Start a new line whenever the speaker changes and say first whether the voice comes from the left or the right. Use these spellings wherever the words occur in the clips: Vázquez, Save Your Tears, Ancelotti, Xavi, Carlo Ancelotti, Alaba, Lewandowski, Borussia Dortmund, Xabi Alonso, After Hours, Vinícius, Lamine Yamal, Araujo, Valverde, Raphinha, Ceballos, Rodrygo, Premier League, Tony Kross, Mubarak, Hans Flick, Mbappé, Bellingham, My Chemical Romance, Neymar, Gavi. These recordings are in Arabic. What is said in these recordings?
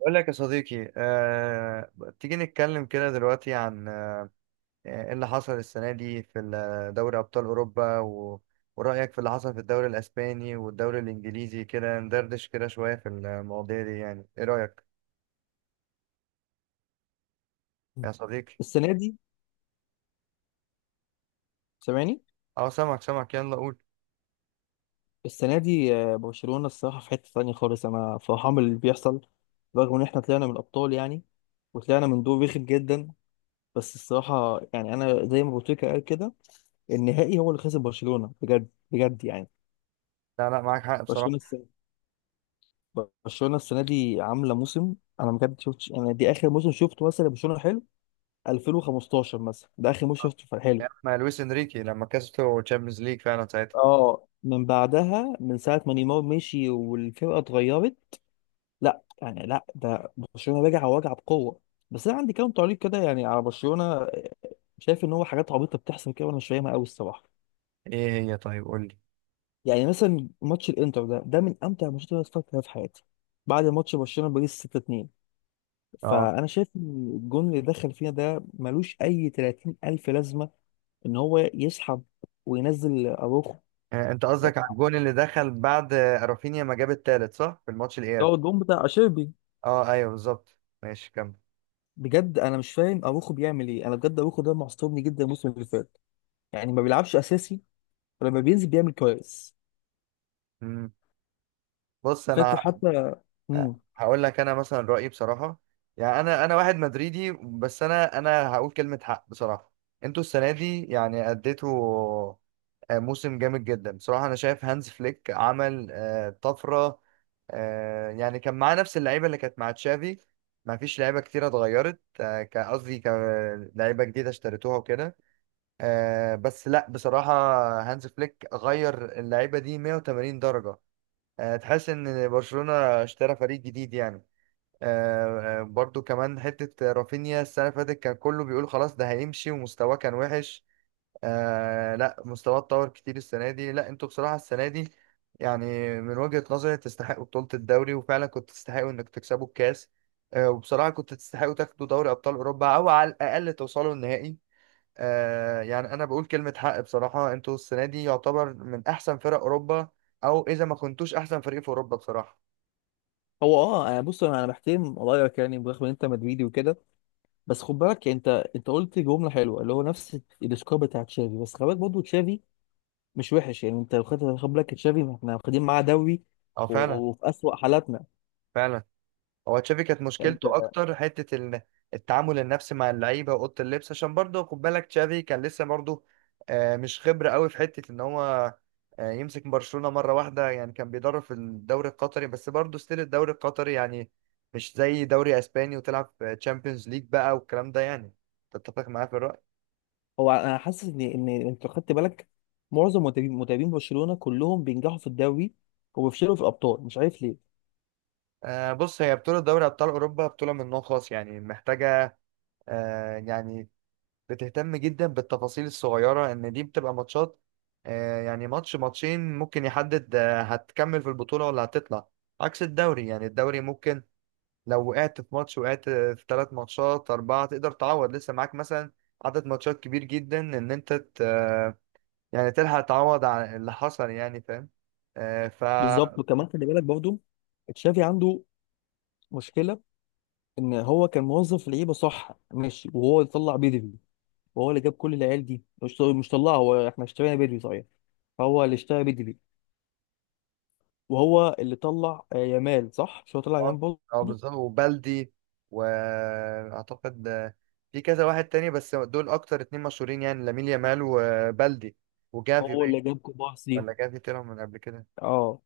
right: بقول لك يا صديقي، تيجي نتكلم كده دلوقتي عن ايه اللي حصل السنة دي في دوري أبطال أوروبا ورأيك في اللي حصل في الدوري الأسباني والدوري الإنجليزي، كده ندردش كده شوية في المواضيع دي. يعني ايه رأيك يا صديقي؟
left: السنة دي سامعني.
right: اه، سامعك سامعك، يلا قول.
left: السنة دي برشلونة الصراحة في حتة تانية خالص، أنا فرحان باللي بيحصل، رغم إن إحنا طلعنا من الأبطال يعني، وطلعنا من دور رخم جدا. بس الصراحة يعني أنا زي ما بوتيكا قال كده، النهائي هو اللي خسر برشلونة بجد بجد يعني.
right: لا لا، معاك حق بصراحة.
left: برشلونة السنة برشلونة السنة دي عاملة موسم. أنا بجد شفتش، أنا دي آخر موسم شفته مثلا برشلونة حلو، 2015 مثلا ده آخر موسم شفته حلو.
right: يا ما لويس انريكي لما كسبته تشامبيونز ليج فعلا ساعتها.
left: اه، من بعدها من ساعة ما نيمار مشي والفرقة اتغيرت. لا يعني لا، ده برشلونه راجع وراجع بقوه. بس انا عندي كام تعليق كده يعني على برشلونه، شايف ان هو حاجات عبيطه بتحصل كده وانا مش فاهمها قوي الصراحه.
right: ايه هي؟ طيب قول لي.
left: يعني مثلا ماتش الانتر، ده من امتع الماتشات اللي اتفرجت عليها في حياتي بعد ماتش برشلونه باريس 6-2.
right: اه،
left: فانا شايف إن الجون اللي دخل فينا ده ملوش اي 30 الف لازمه، ان هو يسحب وينزل اروخو
right: انت
left: يعني.
right: قصدك على الجون اللي دخل بعد رافينيا ما جاب التالت؟ صح، في الماتش
left: ده
right: الإياب.
left: هو الجون بتاع اشيربي.
right: اه ايوه، بالظبط. ماشي، كمل.
left: بجد انا مش فاهم اروخو بيعمل ايه، انا بجد اروخو ده معصبني جدا الموسم اللي فات، يعني ما بيلعبش اساسي ولما بينزل بيعمل كويس.
right: مم. بص،
left: فاكر
right: انا
left: حتى. امم
right: هقول لك انا مثلا رايي بصراحه. يعني انا واحد مدريدي، بس انا هقول كلمه حق بصراحه. انتوا السنه دي يعني اديتوا موسم جامد جدا بصراحه. انا شايف هانز فليك عمل طفره. يعني كان معاه نفس اللعيبه اللي كانت مع تشافي. ما فيش لعيبه كتيره اتغيرت. قصدي لعيبه جديده اشتريتوها وكده. بس لا بصراحة، هانز فليك غير اللعيبة دي 180 درجة. تحس ان برشلونة اشترى فريق جديد يعني. برضو كمان حتة رافينيا السنة اللي فاتت كان كله بيقول خلاص ده هيمشي ومستواه كان وحش. لا، مستواه اتطور كتير السنة دي. لا انتوا بصراحة السنة دي يعني، من وجهة نظري تستحقوا بطولة الدوري، وفعلا كنت تستحقوا انك تكسبوا الكاس. وبصراحة كنت تستحقوا تاخدوا دوري أبطال أوروبا، أو على الأقل توصلوا النهائي. يعني انا بقول كلمة حق بصراحة، انتوا السنة دي يعتبر من احسن فرق اوروبا، او اذا ما كنتوش احسن فريق في اوروبا بصراحة.
left: هو اه انا بص انا بحترم رايك يعني، برغم ان انت مدريدي وكده. بس خد بالك يعني، انت قلت جمله حلوه اللي هو نفس السكور بتاع تشافي، بس خد بالك برضه تشافي مش وحش يعني. انت لو خدت، خد بالك، تشافي احنا واخدين معاه دوري،
right: اه،
left: و-
right: فعلا
left: وفي اسوأ حالاتنا
right: فعلا. هو تشافي كانت
left: يعني.
right: مشكلته
left: انت،
right: اكتر حتة التعامل النفسي مع اللعيبة واوضة اللبس، عشان برضه خد بالك تشافي كان لسه برضه مش خبرة قوي في حتة ان هو يمسك برشلونة مرة واحدة. يعني كان بيدرب في الدوري القطري، بس برضه ستيل الدوري القطري يعني مش زي دوري اسباني، وتلعب تشامبيونز ليج بقى والكلام ده يعني. تتفق معايا في الرأي؟
left: هو انا حاسس ان انت لو خدت بالك، معظم مدربين برشلونه كلهم بينجحوا في الدوري وبيفشلوا في الابطال، مش عارف ليه.
right: بص، هي بطولة دوري أبطال أوروبا بطولة من نوع خاص، يعني محتاجة يعني بتهتم جدا بالتفاصيل الصغيرة. إن دي بتبقى ماتشات، يعني ماتش ماتشين ممكن يحدد هتكمل في البطولة ولا هتطلع. عكس الدوري، يعني الدوري ممكن لو وقعت في ماتش، وقعت في ثلاث ماتشات أربعة، تقدر تعوض لسه معاك مثلا عدد ماتشات كبير جدا، إن أنت يعني تلحق تعوض على اللي حصل، يعني فاهم. آه، ف
left: بالظبط، وكمان خلي بالك برضه، تشافي عنده مشكله، ان هو كان موظف لعيبه صح ماشي، وهو اللي طلع بدري، وهو اللي جاب كل العيال دي. مش طلعها هو، احنا اشترينا بدري صحيح، فهو اللي اشترى بدري، وهو اللي طلع يامال. صح مش هو طلع يامال
right: اه اه،
left: برضه؟
right: بالظبط وبلدي. واعتقد في كذا واحد تاني بس دول اكتر اتنين مشهورين، يعني لامين يامال وبلدي وجافي
left: وهو
right: باين.
left: اللي جاب كوبارسي.
right: ولا جافي طلع من قبل كده؟
left: اه.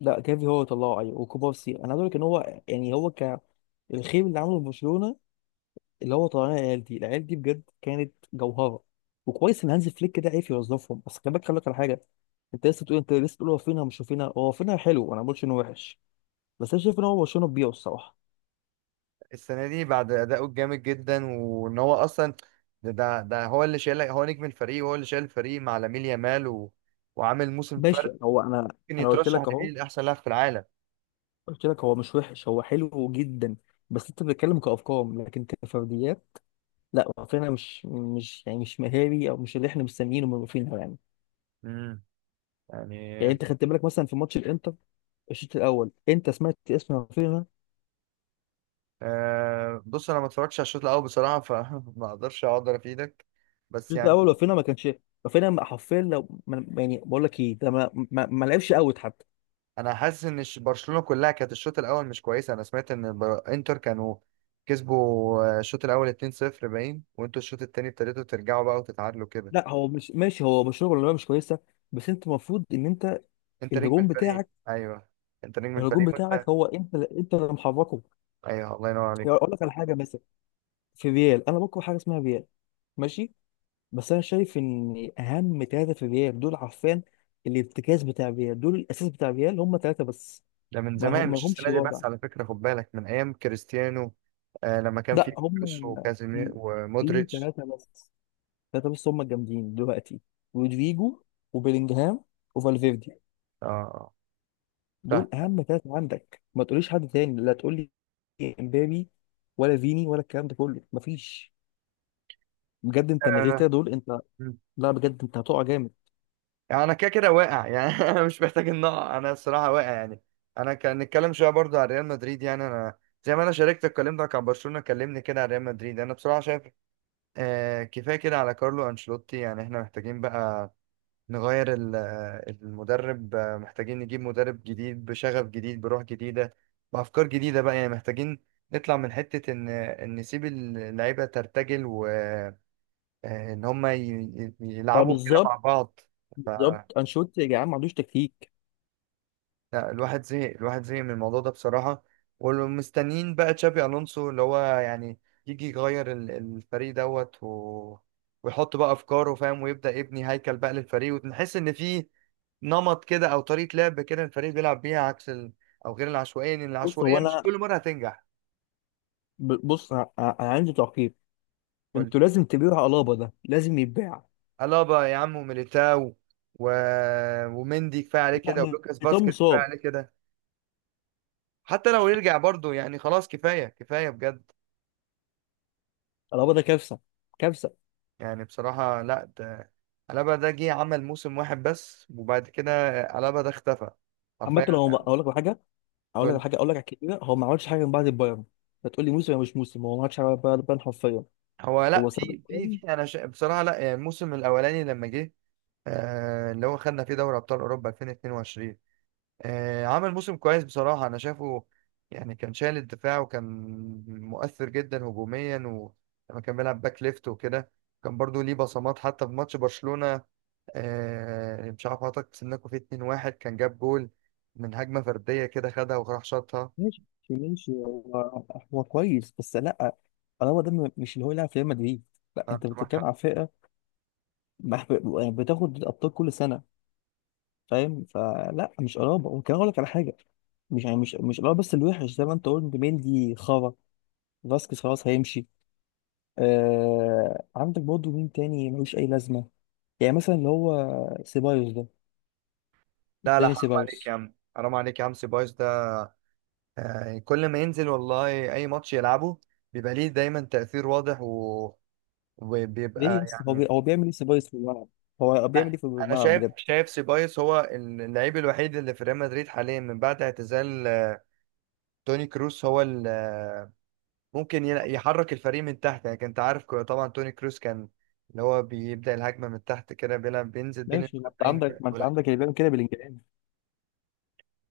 left: لا جافي هو اللي طلعه ايوه، وكوبارسي. انا عايز اقول لك ان هو يعني هو، ك الخير اللي عمله في برشلونه اللي هو طلعنا العيال دي، العيال دي بجد كانت جوهره، وكويس ان هانز فليك ده عرف يوظفهم. بس خلي بالك، خلي بالك على حاجه: انت لسه بتقول، انت لسه بتقول هو فينها، مش هو فينها، هو فينها حلو، انا ما بقولش انه وحش، بس انا شايف ان هو برشلونه بيبيعه الصراحه.
right: السنه دي بعد اداؤه الجامد جدا، وان هو اصلا ده هو اللي شايل، هو نجم الفريق وهو اللي شايل الفريق مع لامين يامال وعامل موسم
left: ماشي.
right: فرد.
left: هو انا،
right: ممكن
left: انا قلت
right: يترشح
left: لك اهو،
right: لبيه لاحسن لاعب في العالم.
left: قلت لك هو مش وحش هو حلو جدا، بس انت بتتكلم كارقام لكن كفرديات. لا رافينيا مش يعني مش مهاري، او مش اللي احنا مستنيينه من رافينيا يعني.
right: امم يعني
left: يعني انت خدت بالك مثلا في ماتش الانتر الشوط الاول، انت سمعت اسم رافينيا؟
right: بص انا ما اتفرجتش على الشوط الاول بصراحه، فما اقدرش اقدر افيدك. بس
left: الشوط الاول
right: يعني
left: رافينيا ما كانش. رافينيا حرفيا، لو ما- يعني بقول لك ايه ده، ما لعبش اوت حتى.
right: انا حاسس ان برشلونه كلها كانت الشوط الاول مش كويسه. انا سمعت ان انتر كانوا كسبوا الشوط الاول 2-0 باين، وانتوا الشوط التاني ابتديتوا ترجعوا بقى وتتعادلوا كده.
left: لا هو مش ماشي، هو مش شغل ولا مش كويسه، بس انت المفروض ان انت،
right: انت نجم
left: الهجوم
right: الفريق،
left: بتاعك،
right: ايوه. انت نجم
left: الهجوم
right: الفريق
left: بتاعك
right: وانت.
left: هو انت اللي محركه.
right: ايوه، الله ينور
left: يعني
right: عليك.
left: اقول لك على حاجه مثلا، في ريال، انا بكره حاجه اسمها ريال ماشي، بس انا شايف ان اهم ثلاثه في ريال دول، عارفين الارتكاز بتاع ريال دول، الاساس بتاع ريال هم ثلاثه بس.
right: ده من
left: ما
right: زمان
left: هم ما
right: مش
left: لهمش
right: السنه دي
left: رابع.
right: بس، على فكره خد بالك، من ايام كريستيانو. لما كان
left: لا
right: في
left: هم
right: كروس وكازيمير
left: في
right: ومودريتش.
left: ثلاثه بس، ثلاثه بس هم الجامدين دلوقتي: رودريجو وبيلينجهام وفالفيردي.
right: اه،
left: دول اهم ثلاثه عندك، ما تقوليش حد تاني، لا تقول لي امبابي ولا فيني ولا الكلام ده كله، مفيش. بجد انت من غير
right: فاهم.
left: كده دول، انت، لا بجد انت هتقع جامد.
right: يعني انا كده كده واقع، يعني انا مش محتاج ان اقع، انا الصراحه واقع يعني. انا كان نتكلم شويه برضو على ريال مدريد، يعني انا زي ما انا شاركتك، كلمتك عن برشلونه كلمني كده على ريال مدريد. انا بصراحه شايف كفايه كده على كارلو انشيلوتي. يعني احنا محتاجين بقى نغير المدرب. محتاجين نجيب مدرب جديد بشغف جديد، بروح جديده، بافكار جديده بقى. يعني محتاجين نطلع من حته ان نسيب اللعيبه ترتجل، وان هم
left: لا
right: يلعبوا كده مع
left: بالظبط،
right: بعض.
left: بالظبط انشيلوتي يا جدعان ما عندوش تكتيك.
right: لا، الواحد زهق، الواحد زهق من الموضوع ده بصراحة. ومستنيين بقى تشابي ألونسو، اللي هو يعني يجي يغير الفريق دوت ويحط بقى أفكاره فاهم، ويبدأ يبني هيكل بقى للفريق، ونحس إن في نمط كده أو طريقة لعب كده الفريق بيلعب بيها، عكس أو غير العشوائية، لأن
left: بص هو
right: العشوائية مش
left: انا
right: كل مرة هتنجح.
left: بص انا عندي تعقيب.
right: قول.
left: انتوا لازم تبيعوا الابا، ده لازم يتباع.
right: ألابا يا عم، وميليتاو و... ومندي كفاية عليه
left: لا
right: كده، ولوكاس
left: ميتان
right: باسكت كفاية
left: مصاب.
right: عليه كده. حتى لو يرجع برضه يعني خلاص، كفاية كفاية بجد.
left: الابا ده كارثه، كارثه.
right: يعني بصراحة لا، ده ألابا ده جه عمل موسم واحد بس، وبعد كده ألابا ده اختفى
left: عامه،
right: حرفيا.
left: لو ما- اقول لك على حاجه، اقول لك على
right: قول-
left: حاجه، اقول لك على كده، هو ما عملش حاجه من بعد البايرن. هتقول لي موسم ولا مش موسم؟ هو ما عملش حاجه من بعد البايرن حرفيا،
right: هو لا،
left: هو ساب
right: في في
left: البايرن.
right: في بصراحة لا، يعني الموسم الأولاني لما جه اللي هو خدنا فيه دوري أبطال أوروبا 2022. عمل موسم كويس بصراحة أنا شايفه. يعني كان شايل الدفاع، وكان مؤثر جدا هجوميا، ولما كان بيلعب باك ليفت وكده كان برضو ليه بصمات، حتى في ماتش برشلونة مش عارف حضرتك سنكو، في 2-1 كان جاب جول من هجمة فردية كده، خدها وراح شاطها.
left: ماشي. ماشي هو كويس بس لا، الابا ده مش اللي هو يلعب في ريال مدريد. لا انت
right: فأنت معاك
left: بتتكلم
right: حق.
left: على فرقه، يعني بتاخد الابطال كل سنه فاهم، فلا مش قرابه. وكان اقول لك على حاجه، مش يعني مش قرابه، بس الوحش زي ما انت قلت مندي خرا، فاسكيز خلاص هيمشي. آه، عندك برضه مين تاني ملوش اي لازمه؟ يعني مثلا اللي هو سيبايوس ده،
right: لا لا،
left: داني
right: حرام عليك يا
left: سيبايوس.
right: عم، حرام عليك يا عم، سيبايوس ده كل ما ينزل والله أي ماتش يلعبه بيبقى ليه دايما تأثير واضح
left: ليه يا
right: وبيبقى
left: اسطى، هو
right: يعني.
left: هو بيعمل ايه سيبايوس في الملعب؟ هو بيعمل ايه في
right: أنا
left: الملعب
right: شايف
left: بجد؟
right: شايف سيبايوس هو اللعيب الوحيد اللي في ريال مدريد حاليا من بعد اعتزال توني كروس. هو ممكن يحرك الفريق من تحت. يعني كنت عارف، طبعا توني كروس كان اللي هو بيبدأ الهجمة من تحت كده، بيلعب بينزل بين
left: ماشي، ما انت
right: المدافعين.
left: عندك، ما انت عندك اللي بيعمل كده بلينجهام.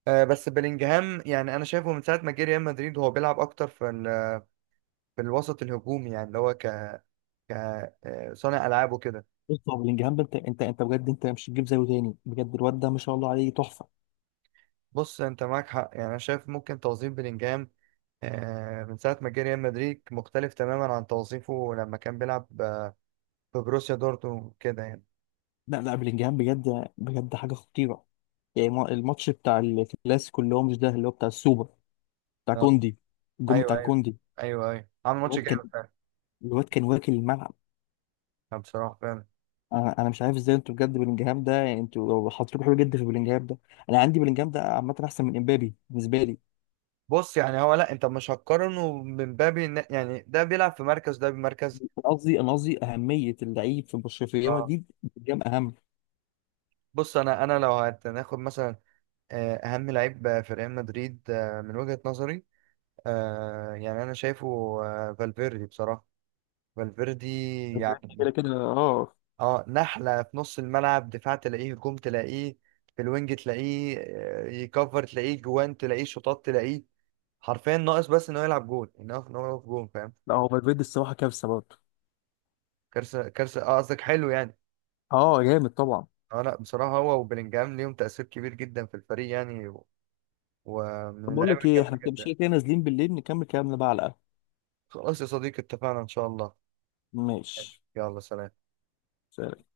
right: بس بلينجهام يعني انا شايفه من ساعة ما جه ريال مدريد هو بيلعب اكتر في في الوسط الهجومي، يعني اللي هو ك ك آه، صانع العاب وكده.
left: بص هو بلينجهام ده انت، انت بجد انت مش هتجيب زيه تاني بجد، الواد ده ما شاء الله عليه تحفه.
right: بص انت معاك حق، يعني انا شايف ممكن توظيف بلينجهام من ساعة ما جه ريال مدريد مختلف تماما عن توظيفه لما كان بيلعب في بروسيا دورتموند كده يعني.
left: لا لا، بلينجهام بجد بجد حاجه خطيره. يعني الماتش بتاع الكلاسيكو، اللي هو مش ده، اللي هو بتاع السوبر بتاع
right: آه،
left: كوندي، الجون بتاع
right: ايوه ايوه،
left: كوندي،
right: ايوه ايوه، عامل ماتش
left: الواد كان
right: جامد فعلا.
left: الواد كان واكل الملعب.
right: بصراحة فعلا.
left: انا مش عارف ازاي انتوا، بجد بلينجهام ده يعني انتوا حاطين حلو جدا في بلينجهام ده. انا عندي بلينجهام ده عامه احسن من امبابي بالنسبه لي.
right: بص يعني هو لا، انت مش هتقارنه من باب يعني ده بيلعب في مركز، ده بمركز.
left: أنا قصدي انا قصدي اهميه اللعيب في برشلونه في ريال
right: اه،
left: مدريد، بلينجهام اهم.
right: بص انا لو هناخد مثلا اهم لعيب في ريال مدريد، من وجهة نظري، يعني انا شايفه، فالفيردي بصراحة. فالفيردي يعني
left: كده كده اه.
right: اه، نحلة في نص الملعب، دفاع تلاقيه، هجوم تلاقيه، في الوينج تلاقيه، يكفر تلاقيه، جوان تلاقيه، شوطات تلاقيه. حرفيا ناقص بس انه يلعب جول، انه إن هو يقف جون، فاهم.
left: لا هو فالفيردي الصراحه كارثه برضه.
right: كارثة كارثة، اه قصدك حلو يعني.
left: اه جامد طبعا.
right: اه لا بصراحة، هو وبلينجهام ليهم تأثير كبير جدا في الفريق يعني ومن
left: طب بقول لك
right: اللعيبة
left: ايه،
right: الجامدة
left: احنا مش
right: جدا.
left: كده كده نازلين بالليل نكمل كلامنا بقى على القهوه.
right: خلاص يا صديقي اتفقنا إن شاء الله.
left: ماشي،
right: يلا سلام.
left: سلام.